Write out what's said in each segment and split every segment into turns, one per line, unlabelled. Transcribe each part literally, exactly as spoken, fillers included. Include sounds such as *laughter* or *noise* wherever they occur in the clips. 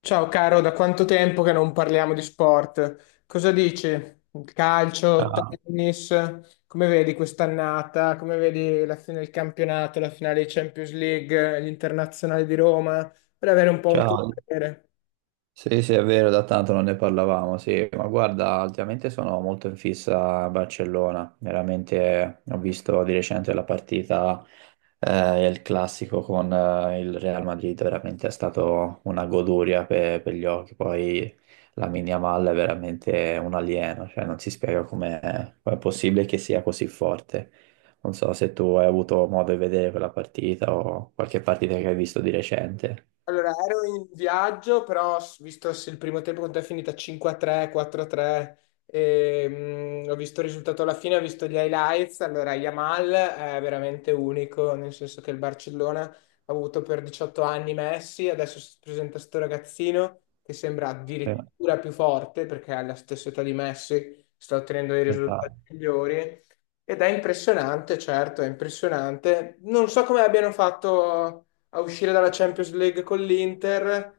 Ciao caro, da quanto tempo che non parliamo di sport? Cosa dici? Calcio,
Ah,
tennis, come vedi quest'annata? Come vedi la fine del campionato, la finale di Champions League, l'Internazionale di Roma? Per avere un po' un tuo
ciao.
parere.
Sì, sì, è vero, da tanto non ne parlavamo, sì, ma guarda, ultimamente sono molto in fissa a Barcellona, veramente ho visto di recente la partita, eh, il classico con eh, il Real Madrid, veramente è stato una goduria per, per gli occhi, poi la Yamal è veramente un alieno, cioè non si spiega come è possibile che sia così forte. Non so se tu hai avuto modo di vedere quella partita o qualche partita che hai visto di recente.
Allora, ero in viaggio, però s- visto se il primo tempo quanto è finita cinque a tre, quattro a tre, ehm, ho visto il risultato alla fine, ho visto gli highlights. Allora, Yamal è veramente unico, nel senso che il Barcellona ha avuto per diciotto anni Messi, adesso si presenta questo ragazzino che sembra addirittura più forte perché alla stessa età di Messi, sta ottenendo dei risultati
Esatto.
migliori ed è impressionante, certo, è impressionante. Non so come abbiano fatto a uscire dalla Champions League con l'Inter,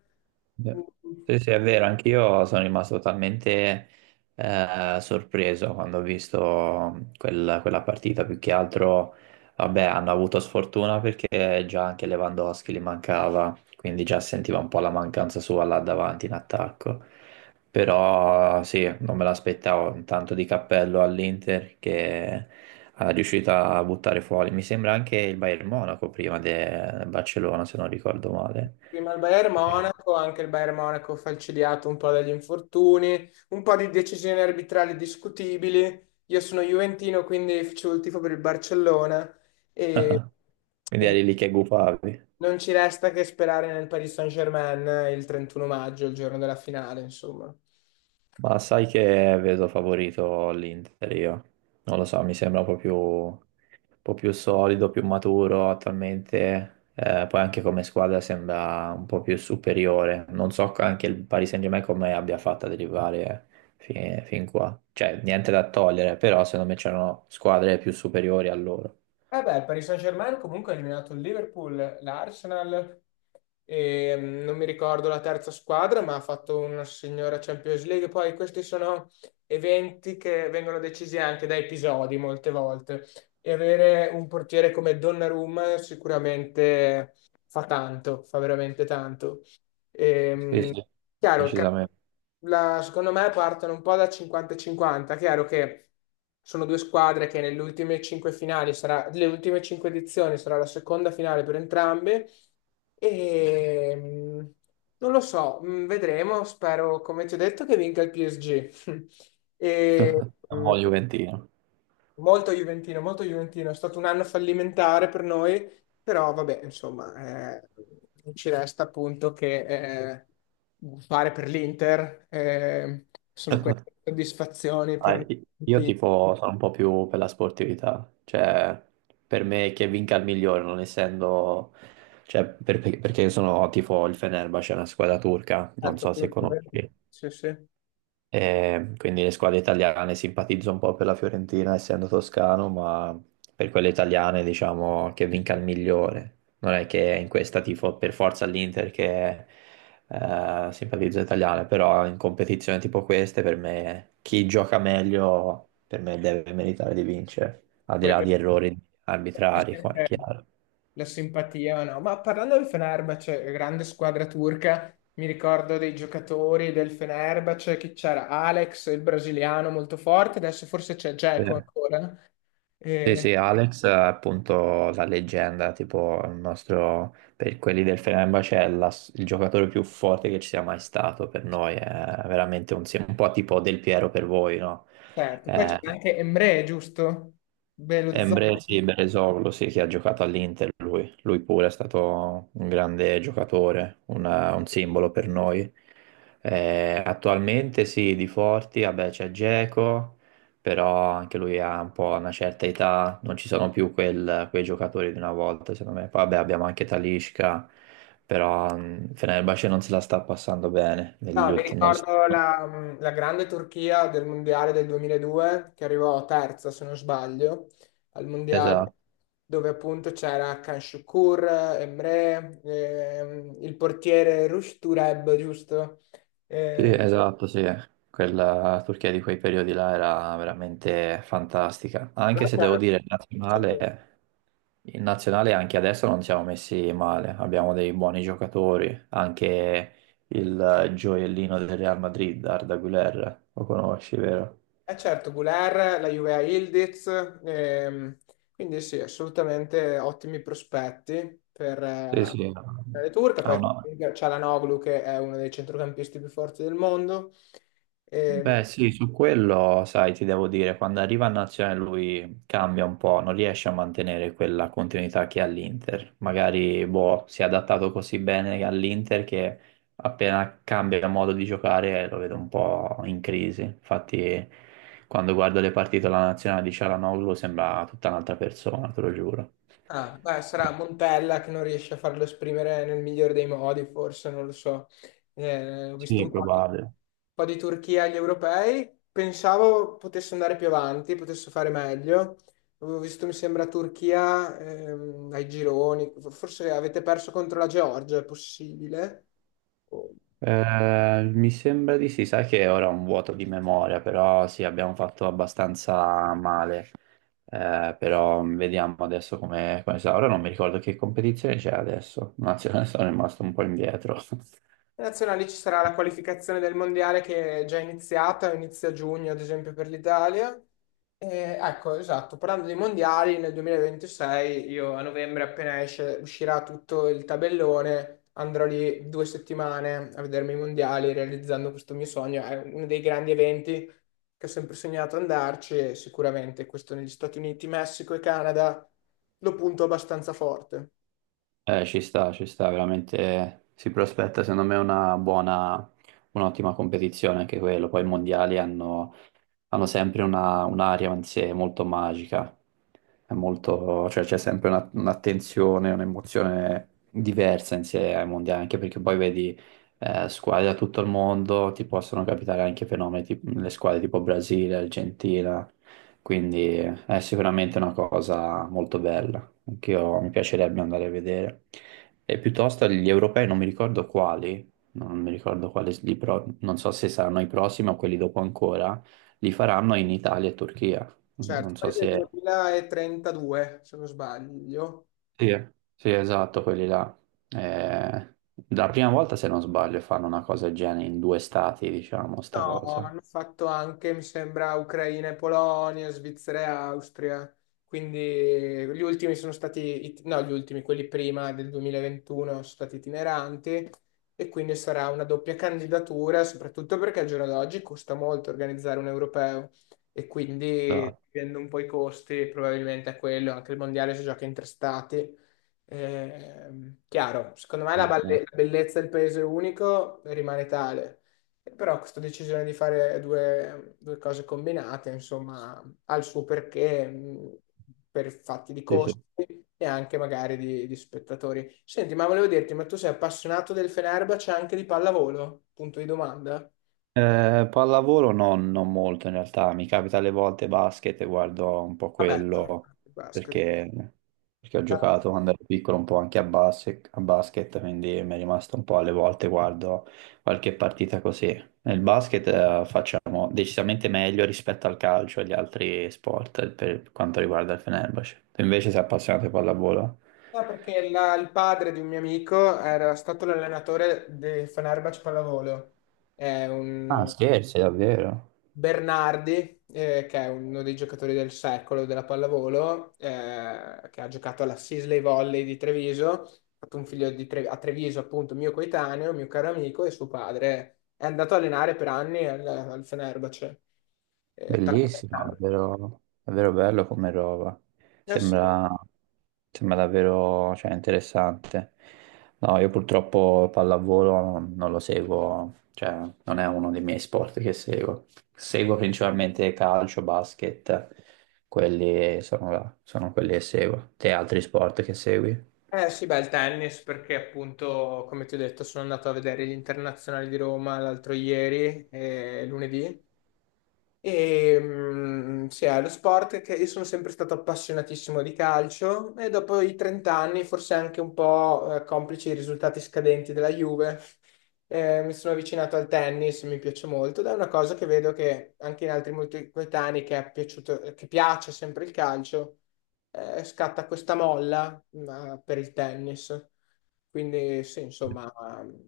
Sì, sì, è vero, anch'io sono rimasto totalmente eh, sorpreso quando ho visto quel- quella partita, più che altro, vabbè, hanno avuto sfortuna perché già anche Lewandowski gli mancava, quindi già sentiva un po' la mancanza sua là davanti in attacco, però sì, non me l'aspettavo, un tanto di cappello all'Inter che è riuscita a buttare fuori, mi sembra anche il Bayern Monaco prima de- del Barcellona, se non ricordo male.
prima il Bayern Monaco, anche il Bayern Monaco falcidiato un po' dagli infortuni, un po' di decisioni arbitrali discutibili. Io sono juventino, quindi facevo il tifo per il Barcellona e,
*laughs*
e
Quindi
niente,
eri lì che gufavi.
non ci resta che sperare nel Paris Saint-Germain il trentuno maggio, il giorno della finale, insomma.
Ma sai che vedo favorito l'Inter io. Non lo so, mi sembra un po' più, un po' più solido, più maturo attualmente. Eh, poi anche come squadra sembra un po' più superiore. Non so anche il Paris Saint-Germain come abbia fatto ad arrivare fi- fin qua. Cioè, niente da togliere, però secondo me c'erano squadre più superiori a loro.
Eh beh, il Paris Saint-Germain comunque ha eliminato il Liverpool, l'Arsenal. E mh, non mi ricordo la terza squadra, ma ha fatto una signora Champions League. Poi questi sono eventi che vengono decisi anche da episodi molte volte e avere un portiere come Donnarumma sicuramente fa tanto, fa veramente tanto.
Sì,
Ehm,
sì,
chiaro, ca-
decisamente.
la- secondo me partono un po' da cinquanta e cinquanta. Chiaro che sono due squadre che nelle ultime cinque finali sarà, le ultime cinque edizioni sarà la seconda finale per entrambe. E mh, non lo so, mh, vedremo. Spero, come ti ho detto, che vinca il P S G. *laughs* E,
*laughs* Un
mh,
buon Juventino.
molto Juventino, molto Juventino, è stato un anno fallimentare per noi, però vabbè, insomma, eh, ci resta appunto che eh, fare per l'Inter, eh, sono queste
*laughs*
soddisfazioni
Ah,
per
i- Io
tutti.
tipo sono un po' più per la sportività, cioè per me che vinca il migliore, non essendo, cioè per- per- perché sono tipo il Fenerbahce, è una squadra turca, non
Certo,
so se
come-
conosci.
sì, sì.
Eh, quindi le squadre italiane simpatizzo un po' per la Fiorentina, essendo toscano, ma per quelle italiane diciamo che vinca il migliore. Non è che in questa tifo per forza l'Inter che eh, simpatizzo italiane, però in competizioni tipo queste per me chi gioca meglio per me deve meritare di vincere, al di là
Quello
di errori arbitrari, qua è
è
chiaro.
la simpatia, o no? Ma parlando del Fenerbahce, grande squadra turca, mi ricordo dei giocatori del Fenerbahce, che c'era Alex, il brasiliano molto forte, adesso forse c'è
Sì.
Dzeko ancora.
Sì,
Eh,
sì, Alex è appunto la leggenda, tipo il nostro, per quelli del Fenerbahce, è la- il giocatore più forte che ci sia mai stato per noi, è veramente un, sim- un po' tipo Del Piero per voi, no?
certo, poi c'è
Eh,
anche Emre, giusto? Bello
Embre,
Belözoğlu.
sì, Beresoglu, sì, che ha giocato all'Inter, lui. Lui pure è stato un grande giocatore, una- un simbolo per noi. Eh, attualmente sì, di forti, vabbè, c'è Dzeko, però anche lui ha un po' una certa età, non ci sono più quel- quei giocatori di una volta, secondo me. Poi vabbè, abbiamo anche Talisca, però mh, Fenerbahce non se la sta passando bene negli
No, mi
ultimi... Non... so-
ricordo la, la grande Turchia del Mondiale del duemiladue, che arrivò terza, se non sbaglio, al Mondiale,
Esatto.
dove appunto c'era Can Şükür, Emre, ehm, il portiere Rush Tureb, giusto?
Sì,
Ehm,
esatto, sì. Quella Turchia di quei periodi là era veramente fantastica. Anche se devo
l'altro
dire, il
era-
nazionale, il nazionale anche adesso non siamo messi male. Abbiamo dei buoni giocatori. Anche il gioiellino del Real Madrid, Arda Güler, lo conosci, vero?
Eh certo, Goulart, la Juve a Yildiz, ehm, quindi sì, assolutamente ottimi prospetti per
Sì,
eh,
sì.
per le turche,
Ha
poi
una,
c'è Çalhanoğlu che è uno dei centrocampisti più forti del mondo, sì. ehm,
beh, sì, su quello, sai, ti devo dire, quando arriva a Nazionale lui cambia un po', non riesce a mantenere quella continuità che ha all'Inter. Magari, boh, si è adattato così bene all'Inter che appena cambia modo di giocare lo vedo un po' in crisi. Infatti, quando guardo le partite della Nazionale di Cialanoglu sembra tutta un'altra persona, te lo giuro.
Ah, beh, sarà Montella che non riesce a farlo esprimere nel migliore dei modi, forse, non lo so. Eh, ho visto
Sì, è
un po' di, un
probabile.
po' di Turchia agli europei, pensavo potesse andare più avanti, potesse fare meglio. Avevo visto, mi sembra, Turchia ehm, ai gironi, forse avete perso contro la Georgia, è possibile?
Eh, mi sembra di sì, sai che ora ho un vuoto di memoria, però sì, abbiamo fatto abbastanza male. Eh, però vediamo adesso come, come sarà. Ora non mi ricordo che competizione c'è adesso. Nazionale *laughs* sono rimasto un po' indietro. *laughs*
Le Nazionali ci sarà la qualificazione del mondiale che è già iniziata, inizia a giugno ad esempio per l'Italia. E, ecco, esatto, parlando dei mondiali, nel duemilaventisei io a novembre appena esce, uscirà tutto il tabellone, andrò lì due settimane a vedermi i mondiali realizzando questo mio sogno. È uno dei grandi eventi che ho sempre sognato andarci e sicuramente questo negli Stati Uniti, Messico e Canada lo punto abbastanza forte.
Eh, ci sta, ci sta, veramente si prospetta secondo me una buona, un'ottima competizione anche quello. Poi i mondiali hanno hanno sempre una- un'aria in sé molto magica, è molto- cioè c'è sempre una- un'attenzione, un'emozione diversa in sé ai mondiali, anche perché poi vedi eh, squadre da tutto il mondo, ti possono capitare anche fenomeni, tipo, le squadre tipo Brasile, Argentina, quindi è sicuramente una cosa molto bella, anche io mi piacerebbe andare a vedere. E piuttosto gli europei non mi ricordo quali, non mi ricordo quali, li pro- non so se saranno i prossimi o quelli dopo ancora, li faranno in Italia e Turchia.
Certo,
Non so
poi del
se...
duemilatrentadue se non sbaglio.
Sì, eh. Sì, esatto, quelli là. Eh, la prima volta, se non sbaglio, fanno una cosa del genere in due stati, diciamo, sta
No,
cosa.
hanno fatto anche, mi sembra, Ucraina e Polonia, Svizzera e Austria. Quindi gli ultimi sono stati, it- no, gli ultimi, quelli prima del duemilaventuno sono stati itineranti e quindi sarà una doppia candidatura, soprattutto perché al giorno d'oggi costa molto organizzare un europeo e quindi
Esatto.
dipende un po' i costi, probabilmente è quello, anche il mondiale si gioca in tre stati. Ehm, chiaro, secondo me la balle- la bellezza del paese unico rimane tale. Però questa decisione di fare due, due cose combinate, insomma, ha il suo perché mh, per fatti di
Sì,
costi
sì.
e anche magari di, di spettatori. Senti, ma volevo dirti, ma tu sei appassionato del Fenerbahce anche di pallavolo? Punto di domanda.
Eh, pallavolo non, non molto in realtà, mi capita alle volte basket e guardo un po'
Vabbè,
quello
basket.
perché, perché ho giocato quando ero piccolo un po' anche a basket, a basket, quindi mi è rimasto un po' alle volte guardo qualche partita così. Nel basket eh, facciamo decisamente meglio rispetto al calcio e agli altri sport per quanto riguarda il Fenerbahce. Tu invece sei appassionato di pallavolo?
No, perché la- il padre di un mio amico era stato l'allenatore del Fenerbahce Pallavolo. È
Ah,
un
scherzi, davvero?
Bernardi, eh, che è uno dei giocatori del secolo della pallavolo, eh, che ha giocato alla Sisley Volley di Treviso, ha fatto un figlio di Tre- a Treviso, appunto, mio coetaneo, mio caro amico, e suo padre è andato a allenare per anni al, al Fenerbahce. Eh, tanto per
Bellissimo,
tanto.
davvero, davvero bello come roba.
Eh sì,
Sembra, sembra davvero, cioè, interessante. No, io purtroppo pallavolo non, non lo seguo, cioè non è uno dei miei sport che seguo. Seguo principalmente calcio, basket, quelli sono, sono quelli che seguo. Te altri sport che segui?
eh sì, beh, il tennis, perché appunto, come ti ho detto, sono andato a vedere gli internazionali di Roma l'altro ieri, eh, lunedì. E, mm, sì, è lo sport che io sono sempre stato appassionatissimo di calcio e dopo i trenta anni, forse anche un po' eh, complici i risultati scadenti della Juve, eh, mi sono avvicinato al tennis, mi piace molto ed è una cosa che vedo che anche in altri molti coetanei che, è piaciuto, che piace sempre il calcio, eh, scatta questa molla, ma per il tennis. Quindi sì, insomma,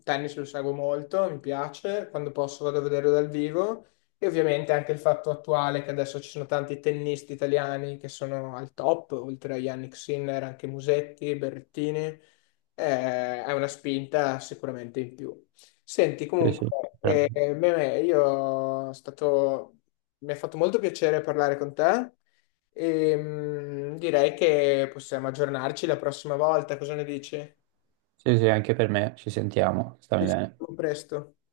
tennis lo seguo molto, mi piace, quando posso vado a vederlo dal vivo e ovviamente anche il fatto attuale che adesso ci sono tanti tennisti italiani che sono al top, oltre a Yannick Sinner, anche Musetti, Berrettini, eh, è una spinta sicuramente in più. Senti,
Sì, sì.
comunque, eh,
Sicuramente.
Meme, io è stato... mi ha fatto molto piacere parlare con te e mm, direi che possiamo aggiornarci la prossima volta, cosa ne dici?
Sì, sì, anche per me, ci sentiamo,
Ci
stammi bene.
sentiamo presto.